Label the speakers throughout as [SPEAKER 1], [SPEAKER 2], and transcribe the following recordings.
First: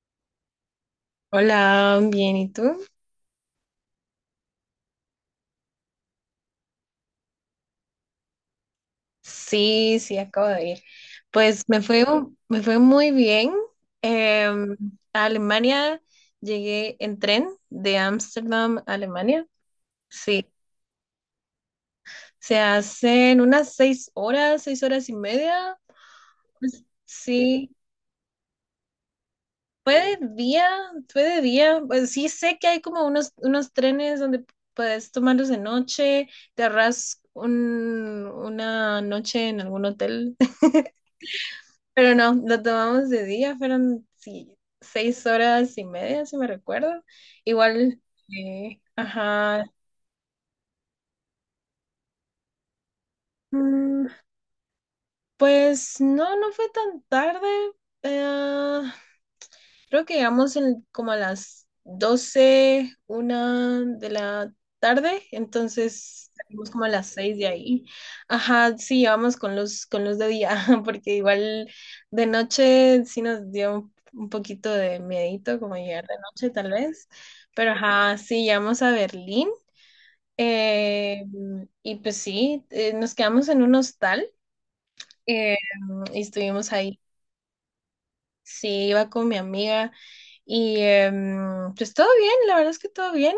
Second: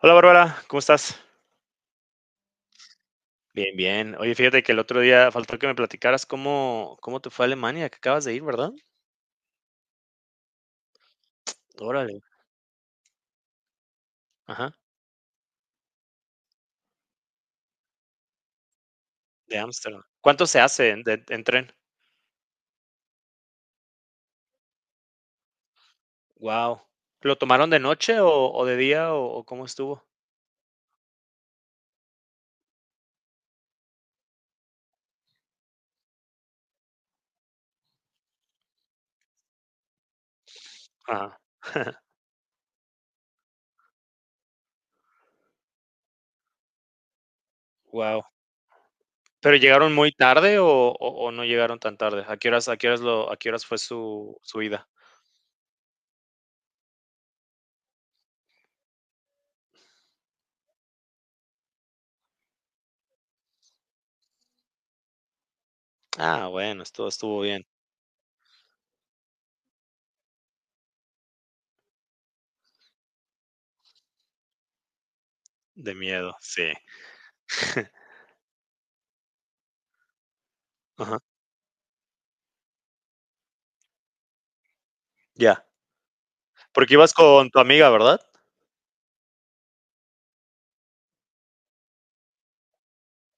[SPEAKER 1] Hola Bárbara, ¿cómo estás?
[SPEAKER 2] Hola, bien, ¿y tú?
[SPEAKER 1] Bien, bien. Oye, fíjate que el otro día faltó que me platicaras cómo te fue a Alemania, que acabas de ir, ¿verdad?
[SPEAKER 2] Sí, sí, acabo de ir. Pues me fue,
[SPEAKER 1] Órale,
[SPEAKER 2] me fue muy bien.
[SPEAKER 1] ajá,
[SPEAKER 2] Em, a Alemania llegué en tren de Ámsterdam a Alemania.
[SPEAKER 1] de Ámsterdam. ¿Cuánto
[SPEAKER 2] Sí,
[SPEAKER 1] se hace en, de- en tren?
[SPEAKER 2] se hacen unas 6 horas, 6 horas y media.
[SPEAKER 1] Wow. ¿Lo tomaron
[SPEAKER 2] Sí,
[SPEAKER 1] de noche o de día o cómo estuvo?
[SPEAKER 2] fue de día, fue de día. Pues sí sé que hay como unos trenes donde puedes tomarlos de noche, te ahorras una noche en algún hotel.
[SPEAKER 1] Ajá,
[SPEAKER 2] Pero no, lo tomamos de día, fueron sí, 6 horas y media, si me recuerdo. Igual,
[SPEAKER 1] wow. ¿Pero
[SPEAKER 2] ajá.
[SPEAKER 1] llegaron muy tarde o no llegaron tan tarde? A qué horas lo, a qué horas fue
[SPEAKER 2] Mm,
[SPEAKER 1] su, su ida?
[SPEAKER 2] pues no, no fue tan tarde. eh, creo que llegamos como a las 12 1 de la tarde, entonces
[SPEAKER 1] Ah,
[SPEAKER 2] salimos
[SPEAKER 1] bueno,
[SPEAKER 2] como a las
[SPEAKER 1] estuvo,
[SPEAKER 2] 6
[SPEAKER 1] estuvo
[SPEAKER 2] de
[SPEAKER 1] bien.
[SPEAKER 2] ahí. Ajá, sí, llevamos con luz de día, porque igual de noche sí nos dio un poquito de miedito como
[SPEAKER 1] De
[SPEAKER 2] llegar de
[SPEAKER 1] miedo,
[SPEAKER 2] noche tal
[SPEAKER 1] sí.
[SPEAKER 2] vez, pero ajá, sí, llegamos a Berlín.
[SPEAKER 1] Ajá,
[SPEAKER 2] eh, y pues sí, nos quedamos en un hostal. Eh,
[SPEAKER 1] ya.
[SPEAKER 2] y estuvimos
[SPEAKER 1] Porque
[SPEAKER 2] ahí.
[SPEAKER 1] ibas con tu amiga, ¿verdad?
[SPEAKER 2] Sí, iba con mi amiga y pues todo bien, la verdad es que todo bien.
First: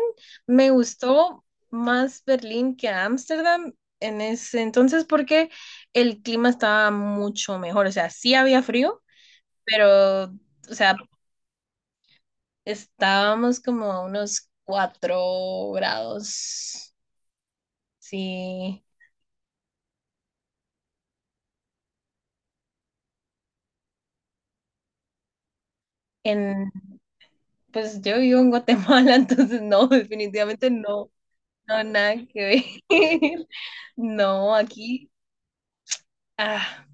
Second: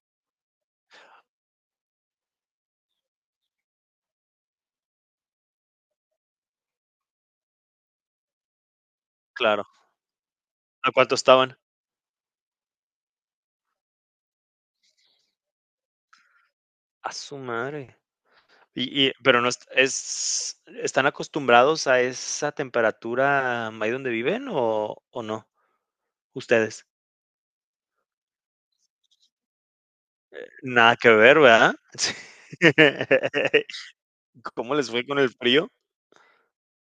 [SPEAKER 2] Me gustó más Berlín que Ámsterdam en ese entonces porque el clima estaba mucho mejor. O sea, sí había frío,
[SPEAKER 1] Claro.
[SPEAKER 2] pero, o
[SPEAKER 1] ¿A
[SPEAKER 2] sea,
[SPEAKER 1] cuánto estaban?
[SPEAKER 2] estábamos como a unos 4 grados.
[SPEAKER 1] A su madre.
[SPEAKER 2] Sí,
[SPEAKER 1] Y, pero no es ¿están acostumbrados a esa temperatura ahí donde viven o no?
[SPEAKER 2] en,
[SPEAKER 1] ¿Ustedes?
[SPEAKER 2] pues yo vivo en Guatemala, entonces no, definitivamente
[SPEAKER 1] Nada que
[SPEAKER 2] no.
[SPEAKER 1] ver, ¿verdad?
[SPEAKER 2] No,
[SPEAKER 1] Sí.
[SPEAKER 2] nada que ver. No,
[SPEAKER 1] ¿Cómo les fue
[SPEAKER 2] aquí
[SPEAKER 1] con el frío?
[SPEAKER 2] ah,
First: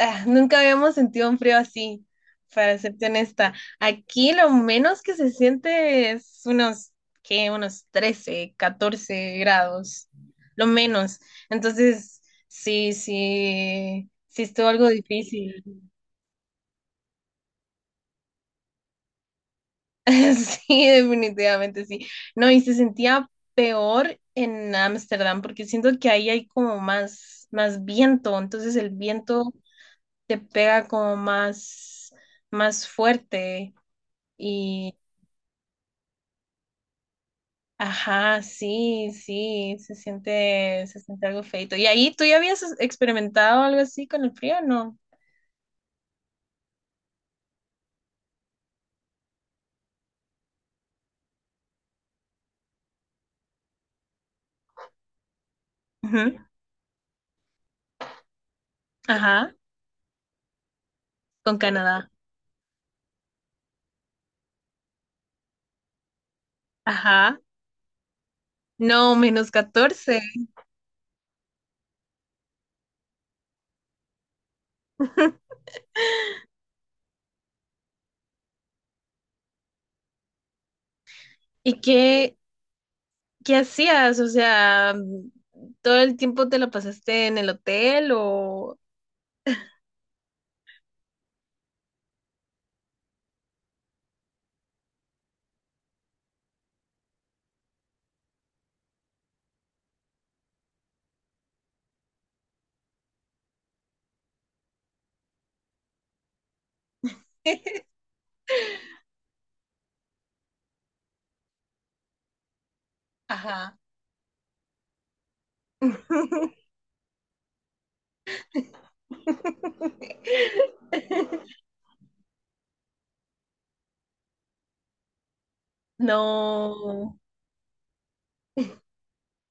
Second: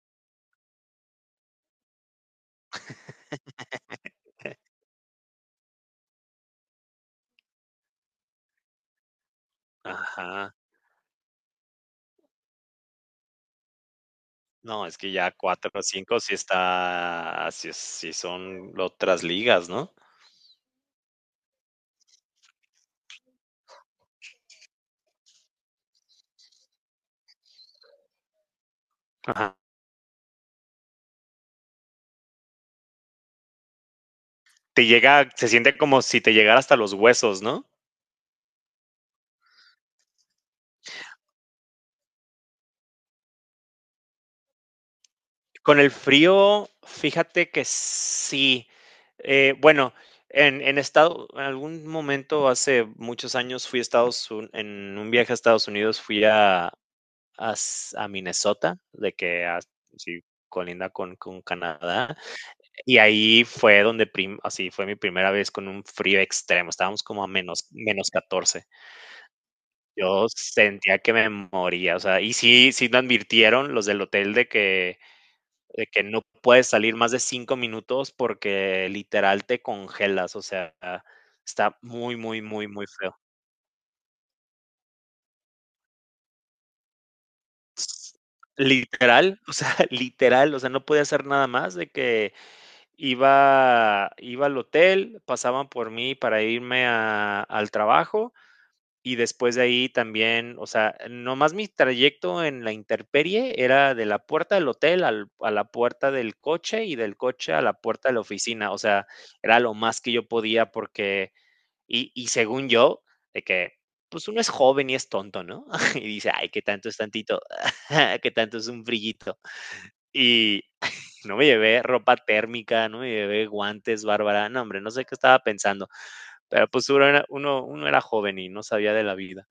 [SPEAKER 2] nunca habíamos sentido un frío así, para serte honesta. Aquí lo menos que se siente es unos, ¿qué? Unos 13, 14 grados,
[SPEAKER 1] Ajá.
[SPEAKER 2] lo menos. Entonces, sí, sí, sí estuvo
[SPEAKER 1] No,
[SPEAKER 2] algo
[SPEAKER 1] es que ya cuatro
[SPEAKER 2] difícil.
[SPEAKER 1] o 5 sí está ah, sí es sí son otras ligas, ¿no?
[SPEAKER 2] Sí, definitivamente sí. No, y se sentía peor en Ámsterdam porque siento que ahí hay como más, más viento, entonces el viento
[SPEAKER 1] Ajá.
[SPEAKER 2] te pega como más, más fuerte
[SPEAKER 1] Te
[SPEAKER 2] y,
[SPEAKER 1] llega Se siente como si te llegara hasta los huesos, ¿no?
[SPEAKER 2] ajá, sí, sí, se siente algo feito. ¿Y ahí tú ya habías experimentado algo así con el frío? No.
[SPEAKER 1] Con el frío, fíjate que sí. Bueno, en algún momento hace muchos años fui a Estados Unidos, en un viaje a Estados Unidos fui
[SPEAKER 2] Ujú.
[SPEAKER 1] a, s- a Minnesota,
[SPEAKER 2] Ajá,
[SPEAKER 1] sí, colinda con
[SPEAKER 2] con Canadá.
[SPEAKER 1] Canadá, y ahí fue donde, así fue mi primera vez con un frío extremo, estábamos como a
[SPEAKER 2] Ajá.
[SPEAKER 1] menos, menos 14.
[SPEAKER 2] No, -14.
[SPEAKER 1] Yo sentía que me moría, o sea, y sí, sí me advirtieron los del hotel de que no puedes salir más de cinco minutos porque literal te congelas, o sea, está
[SPEAKER 2] ¿Y
[SPEAKER 1] muy,
[SPEAKER 2] qué,
[SPEAKER 1] muy, muy, muy feo.
[SPEAKER 2] ¿Qué hacías? O sea, ¿todo el tiempo te lo pasaste en el hotel
[SPEAKER 1] S-
[SPEAKER 2] o?
[SPEAKER 1] Literal, o sea, literal, o sea, no podía hacer nada más de que iba al hotel, pasaban por mí para irme al trabajo. Y después de ahí también, o sea, nomás mi trayecto en la intemperie era de la puerta del hotel al a la puerta del coche, y del coche a la puerta de la oficina. O sea, era lo más que yo podía porque según yo, de que,
[SPEAKER 2] Ajá.
[SPEAKER 1] pues, uno es joven y es tonto, ¿no? Y dice: "Ay, qué tanto es tantito, qué tanto es un frillito". Y no me llevé ropa térmica, no me llevé guantes, Bárbara. No, hombre, no sé qué estaba pensando, pero, pues, uno
[SPEAKER 2] No,
[SPEAKER 1] era uno uno era joven y no sabía de la vida.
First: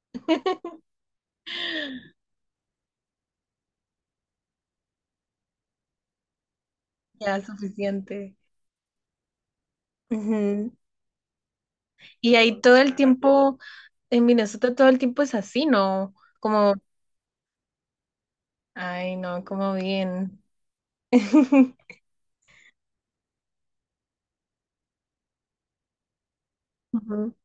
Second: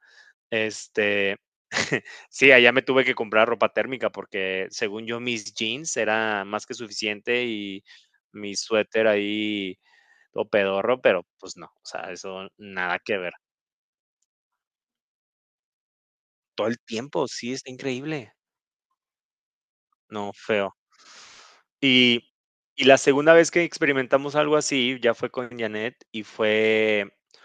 [SPEAKER 1] Este, sí, allá me tuve que comprar ropa térmica porque según yo mis jeans era más que
[SPEAKER 2] ya
[SPEAKER 1] suficiente y
[SPEAKER 2] suficiente.
[SPEAKER 1] mi suéter ahí todo
[SPEAKER 2] Ujú.
[SPEAKER 1] pedorro, pero pues no, o sea,
[SPEAKER 2] Y
[SPEAKER 1] eso
[SPEAKER 2] ahí todo el
[SPEAKER 1] nada que ver.
[SPEAKER 2] tiempo, en Minnesota todo el tiempo es así, ¿no?
[SPEAKER 1] Todo
[SPEAKER 2] Como,
[SPEAKER 1] el tiempo, sí, está increíble.
[SPEAKER 2] ay, no, como
[SPEAKER 1] No,
[SPEAKER 2] bien.
[SPEAKER 1] feo. Y, y la segunda vez que experimentamos algo así ya fue con Janet y fue
[SPEAKER 2] Ujú.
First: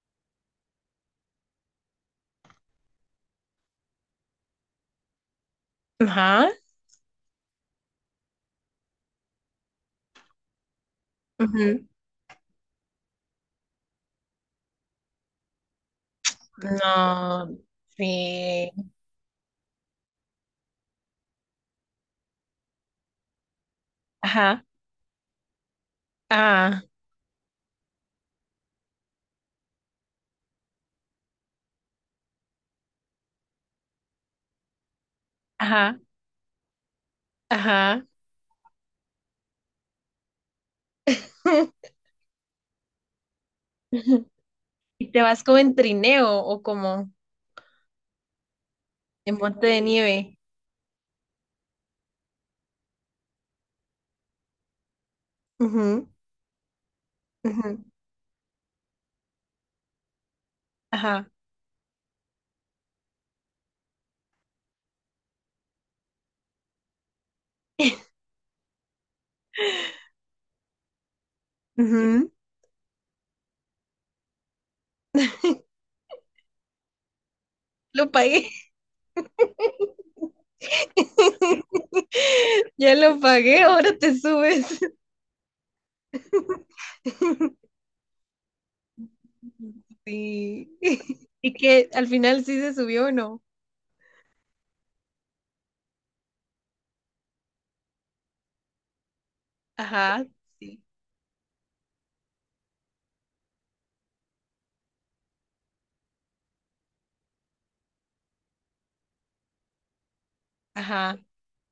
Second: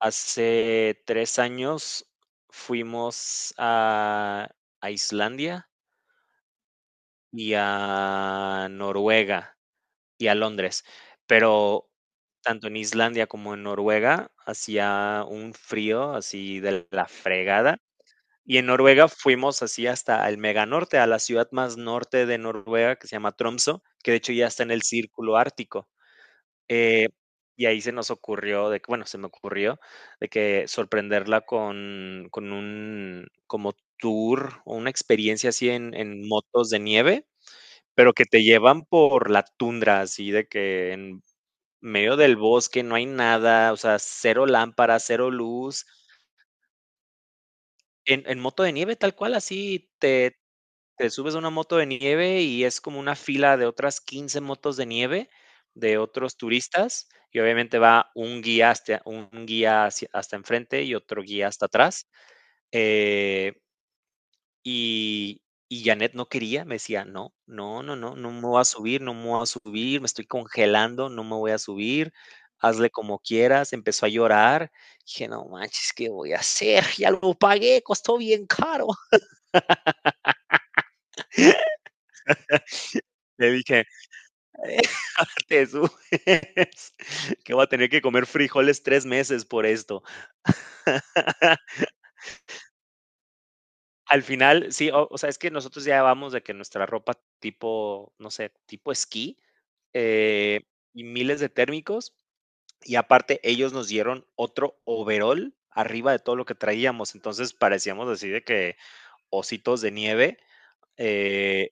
[SPEAKER 1] hace tres años. Fuimos a Islandia
[SPEAKER 2] Ajá.
[SPEAKER 1] y a Noruega y a Londres,
[SPEAKER 2] Ujú.
[SPEAKER 1] pero tanto en Islandia como en Noruega hacía un frío así de la
[SPEAKER 2] No,
[SPEAKER 1] fregada. Y en
[SPEAKER 2] sí.
[SPEAKER 1] Noruega fuimos así hasta el mega norte, a la ciudad más norte de Noruega, que se llama Tromsø, que de hecho ya está
[SPEAKER 2] Ajá.
[SPEAKER 1] en el círculo ártico.
[SPEAKER 2] Ah,
[SPEAKER 1] Eh, y ahí se nos ocurrió, de que, bueno, se me ocurrió, de que sorprenderla con un como tour o una experiencia así
[SPEAKER 2] ajá,
[SPEAKER 1] en motos de nieve,
[SPEAKER 2] ajá.
[SPEAKER 1] pero que te llevan por la tundra, así de que en medio del bosque no hay nada, o sea, cero lámparas,
[SPEAKER 2] Y te
[SPEAKER 1] cero
[SPEAKER 2] vas como en
[SPEAKER 1] luz.
[SPEAKER 2] trineo o como
[SPEAKER 1] En moto de nieve, tal
[SPEAKER 2] en
[SPEAKER 1] cual,
[SPEAKER 2] monte de
[SPEAKER 1] así te,
[SPEAKER 2] nieve.
[SPEAKER 1] te subes a una moto de nieve y es como una fila de otras 15 motos de nieve de
[SPEAKER 2] Ujú,
[SPEAKER 1] otros turistas y obviamente
[SPEAKER 2] ujú,
[SPEAKER 1] va un guía hasta, un guía hasta enfrente y otro
[SPEAKER 2] ajá.
[SPEAKER 1] guía hasta atrás. Eh, Y y Janet no quería, me decía: "No, no, no, no, no me voy a subir, no me voy a subir, me estoy congelando, no me voy a subir,
[SPEAKER 2] Ujú.
[SPEAKER 1] hazle como quieras". Empezó a llorar. Dije: "No manches, ¿qué voy a hacer? Ya lo pagué,
[SPEAKER 2] Lo
[SPEAKER 1] costó bien
[SPEAKER 2] pagué.
[SPEAKER 1] caro".
[SPEAKER 2] Ya lo
[SPEAKER 1] Le
[SPEAKER 2] pagué,
[SPEAKER 1] dije:
[SPEAKER 2] ahora te subes.
[SPEAKER 1] "Te subes, que voy a tener que comer frijoles 3 meses por esto".
[SPEAKER 2] Sí. Y que al final sí se subió o no.
[SPEAKER 1] Al final, sí, o sea, es que nosotros ya vamos de que nuestra ropa tipo, no sé, tipo esquí,
[SPEAKER 2] Ajá.
[SPEAKER 1] eh,
[SPEAKER 2] Sí.
[SPEAKER 1] y miles de térmicos. Y aparte, ellos nos dieron otro overol arriba de todo lo que traíamos. Entonces parecíamos así de que ositos de nieve.
[SPEAKER 2] Ajá.
[SPEAKER 1] eh,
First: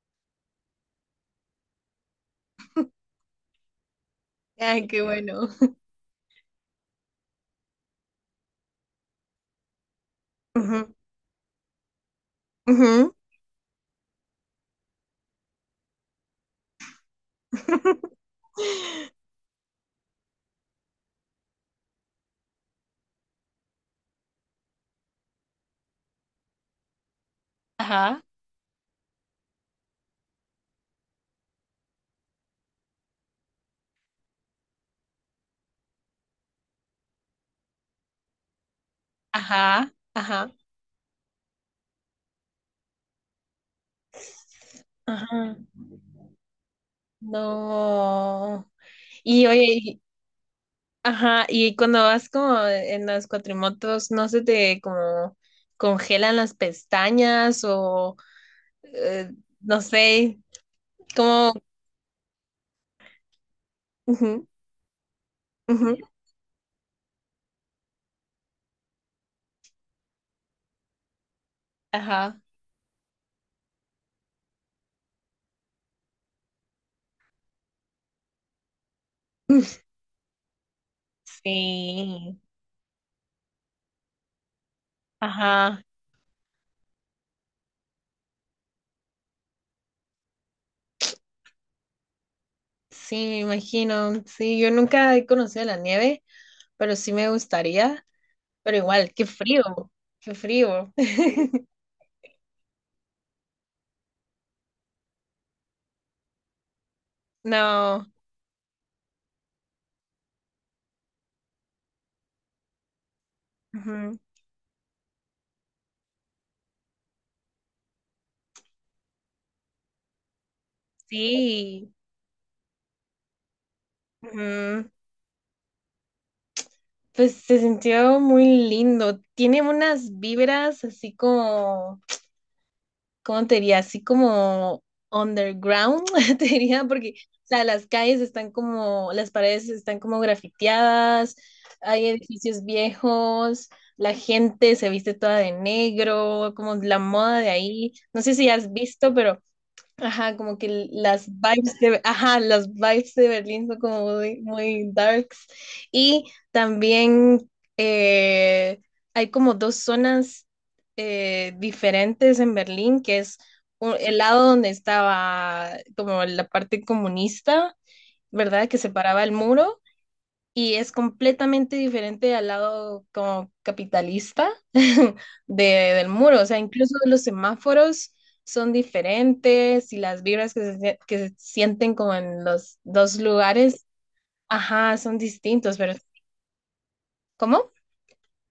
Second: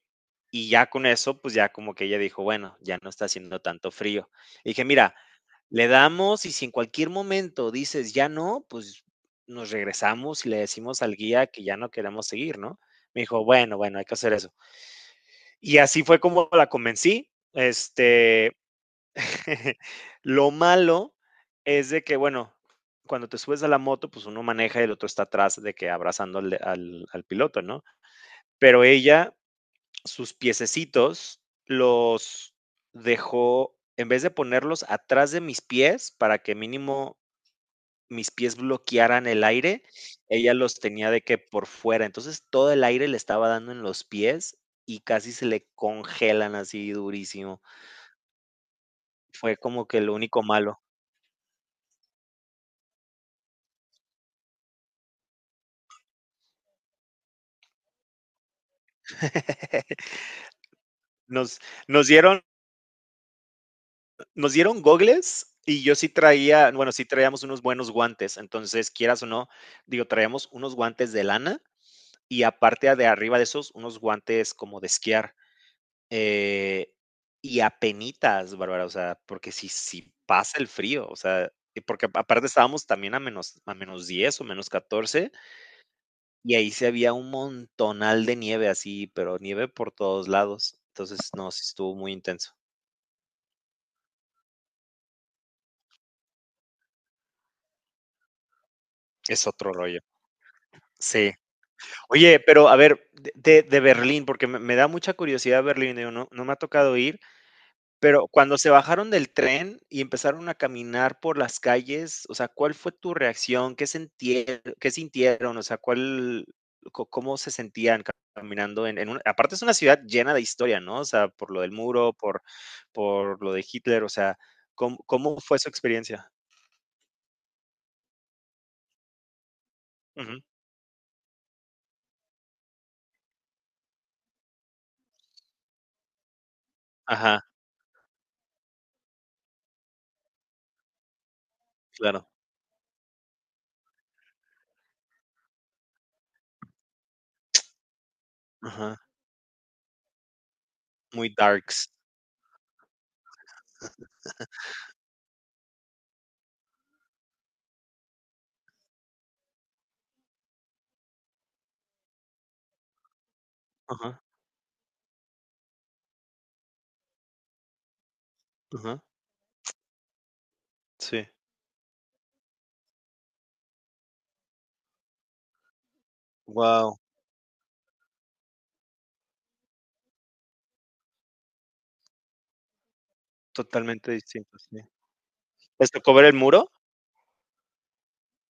[SPEAKER 1] y ya con eso, pues ya como que ella dijo, bueno, ya no está haciendo tanto frío. Y dije,
[SPEAKER 2] Ay, qué
[SPEAKER 1] mira,
[SPEAKER 2] bueno.
[SPEAKER 1] le damos y si en cualquier momento dices ya no, pues nos regresamos y le
[SPEAKER 2] Ujú,
[SPEAKER 1] decimos al guía que ya no queremos seguir, ¿no?
[SPEAKER 2] ujú.
[SPEAKER 1] Me dijo, bueno, bueno, hay que hacer eso. Y así fue como la convencí. Este, lo malo es de que, bueno, cuando te subes a la moto, pues uno maneja y el otro está atrás de que abrazando al, al piloto, ¿no?
[SPEAKER 2] Ajá.
[SPEAKER 1] Pero ella, sus piececitos, los dejó, en vez de ponerlos atrás de mis pies para que mínimo mis pies bloquearan el aire,
[SPEAKER 2] Ajá. Ajá.
[SPEAKER 1] ella los tenía de que por fuera. Entonces todo el aire le estaba dando en los pies y casi se
[SPEAKER 2] Ajá.
[SPEAKER 1] le congelan así durísimo.
[SPEAKER 2] No. Y
[SPEAKER 1] Fue como
[SPEAKER 2] oye,
[SPEAKER 1] que lo único malo.
[SPEAKER 2] ajá, y cuando vas como en las cuatrimotos, ¿no se te como congelan las pestañas o eh, no sé, como.
[SPEAKER 1] Nos, nos dieron,
[SPEAKER 2] Ujú,
[SPEAKER 1] nos dieron gogles y yo
[SPEAKER 2] ujú,
[SPEAKER 1] sí traía, bueno, sí traíamos unos buenos guantes, entonces quieras o no, digo, traíamos unos guantes de lana
[SPEAKER 2] ajá.
[SPEAKER 1] y aparte de arriba de esos, unos guantes como de esquiar. eh, y apenitas, Bárbara, o sea, porque si, si pasa el frío, o sea, y porque
[SPEAKER 2] Sí,
[SPEAKER 1] aparte estábamos también a menos 10 o menos 14
[SPEAKER 2] ajá,
[SPEAKER 1] y ahí se había un montonal de nieve así, pero nieve por todos lados. Entonces, no, sí estuvo muy intenso.
[SPEAKER 2] sí, me imagino. Sí, yo nunca he conocido la nieve, pero sí me gustaría. Pero igual, qué
[SPEAKER 1] Es
[SPEAKER 2] frío,
[SPEAKER 1] otro rollo.
[SPEAKER 2] qué frío.
[SPEAKER 1] Sí. Oye, pero a ver, de, de Berlín, porque me da mucha curiosidad Berlín, digo, no, no me ha tocado ir,
[SPEAKER 2] No,
[SPEAKER 1] pero cuando se bajaron del tren y empezaron a caminar por las calles, o sea, ¿cuál fue tu reacción? ¿Qué
[SPEAKER 2] ujú,
[SPEAKER 1] sintieron? ¿Qué sintieron? O sea, ¿cuál, cómo se sentían caminando en una, aparte es una ciudad llena de historia, ¿no? O sea, por lo del
[SPEAKER 2] sí,
[SPEAKER 1] muro, por lo de Hitler, o sea,
[SPEAKER 2] ujú.
[SPEAKER 1] ¿cómo, cómo fue su experiencia?
[SPEAKER 2] Pues se sintió muy lindo. Tiene unas
[SPEAKER 1] Ujú.
[SPEAKER 2] vibras así como, ¿cómo te diría? Así como underground, te diría, porque,
[SPEAKER 1] Ajá,
[SPEAKER 2] o sea, las calles están como, las paredes están como grafiteadas, hay
[SPEAKER 1] claro.
[SPEAKER 2] edificios viejos, la gente se viste toda de negro, como la moda de ahí. No sé si has
[SPEAKER 1] Ajá.
[SPEAKER 2] visto, pero ajá, como que las
[SPEAKER 1] Muy
[SPEAKER 2] vibes
[SPEAKER 1] darks.
[SPEAKER 2] de, ajá, las vibes de Berlín son como muy, muy darks. Y también eh, hay como dos zonas diferentes en Berlín, que es el
[SPEAKER 1] Ajá,
[SPEAKER 2] lado donde estaba como la parte comunista, ¿verdad? Que
[SPEAKER 1] ajá.
[SPEAKER 2] separaba el muro y es
[SPEAKER 1] Sí.
[SPEAKER 2] completamente diferente al lado como capitalista del muro. O sea, incluso
[SPEAKER 1] Wow.
[SPEAKER 2] los semáforos son diferentes y las vibras que se sienten como en los dos lugares,
[SPEAKER 1] Totalmente distintos, sí.
[SPEAKER 2] ajá, son distintos,
[SPEAKER 1] ¿Les
[SPEAKER 2] pero
[SPEAKER 1] tocó ver el muro?
[SPEAKER 2] ¿cómo?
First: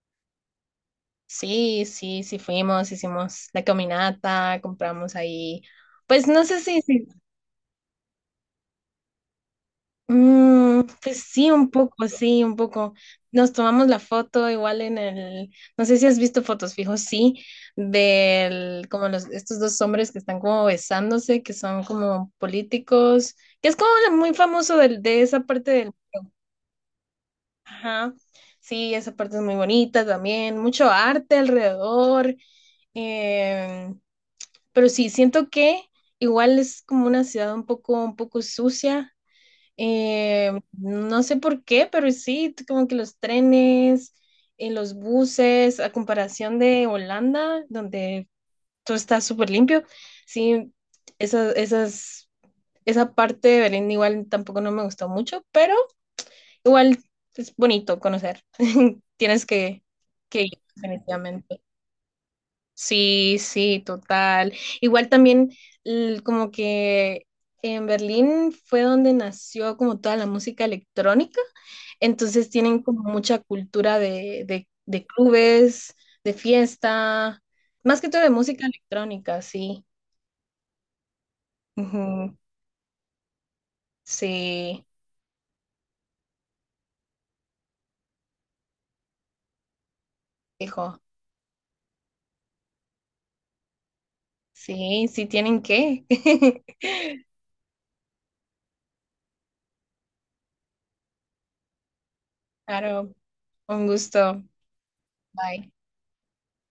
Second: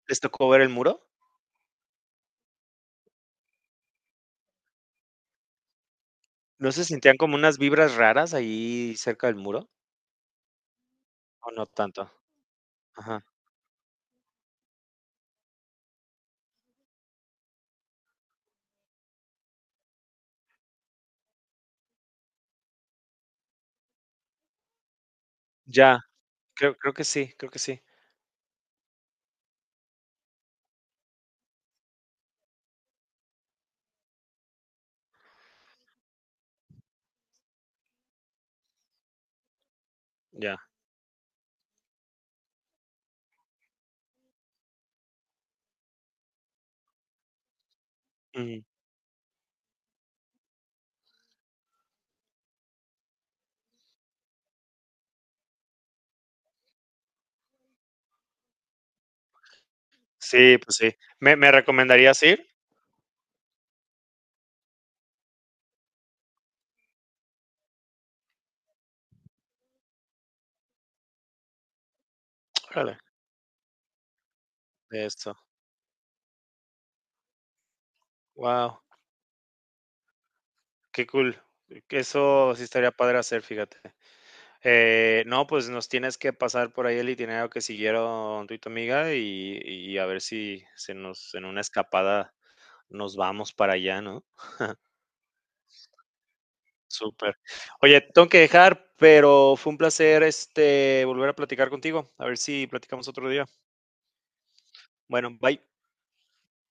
[SPEAKER 1] ¿Les tocó ver el muro?
[SPEAKER 2] Sí, sí, sí fuimos, hicimos la caminata, compramos ahí. Pues no sé
[SPEAKER 1] ¿No
[SPEAKER 2] si,
[SPEAKER 1] se
[SPEAKER 2] si
[SPEAKER 1] sentían como unas vibras raras ahí cerca del muro?
[SPEAKER 2] Pues sí,
[SPEAKER 1] ¿O no
[SPEAKER 2] un
[SPEAKER 1] tanto?
[SPEAKER 2] poco, sí, un poco.
[SPEAKER 1] Ajá.
[SPEAKER 2] Nos tomamos la foto igual en el, no sé si has visto fotos fijos, sí, del, como los, estos dos hombres que están como besándose, que son como políticos, que es como lo muy famoso de esa parte
[SPEAKER 1] Ya,
[SPEAKER 2] del,
[SPEAKER 1] creo que sí, creo que sí.
[SPEAKER 2] ajá, sí, esa parte es muy bonita también, mucho arte alrededor, eh, pero sí, siento que igual es como una ciudad un poco sucia,
[SPEAKER 1] Ya.
[SPEAKER 2] no sé por qué, pero sí, como que los trenes, los buses, a comparación de Holanda, donde
[SPEAKER 1] Ujú.
[SPEAKER 2] todo está súper limpio, sí, esa, esas, esa parte de Berlín igual tampoco no me gustó mucho, pero igual es bonito conocer. Tienes que
[SPEAKER 1] Sí,
[SPEAKER 2] ir,
[SPEAKER 1] pues sí. ¿Me
[SPEAKER 2] definitivamente.
[SPEAKER 1] recomendarías ir?
[SPEAKER 2] Sí, sí, total. Igual también como que en Berlín fue donde nació como toda la música electrónica, entonces tienen
[SPEAKER 1] Órale,
[SPEAKER 2] como mucha cultura de,
[SPEAKER 1] de Esto.
[SPEAKER 2] clubes, de fiesta, más que todo de música
[SPEAKER 1] Wow.
[SPEAKER 2] electrónica, sí.
[SPEAKER 1] Qué cool. Que
[SPEAKER 2] Ujú,
[SPEAKER 1] eso sí estaría padre hacer, fíjate.
[SPEAKER 2] sí,
[SPEAKER 1] No, pues nos tienes que pasar por ahí el itinerario que siguieron tú y tu amiga y a ver si se
[SPEAKER 2] hijo,
[SPEAKER 1] nos en una escapada nos vamos para allá, ¿no?
[SPEAKER 2] sí, sí tienen que.
[SPEAKER 1] Súper. Oye, tengo que dejar, pero fue un placer, este, volver a platicar contigo. A ver si platicamos
[SPEAKER 2] Claro,
[SPEAKER 1] otro día.
[SPEAKER 2] un gusto.
[SPEAKER 1] Bueno, bye.
[SPEAKER 2] Bye.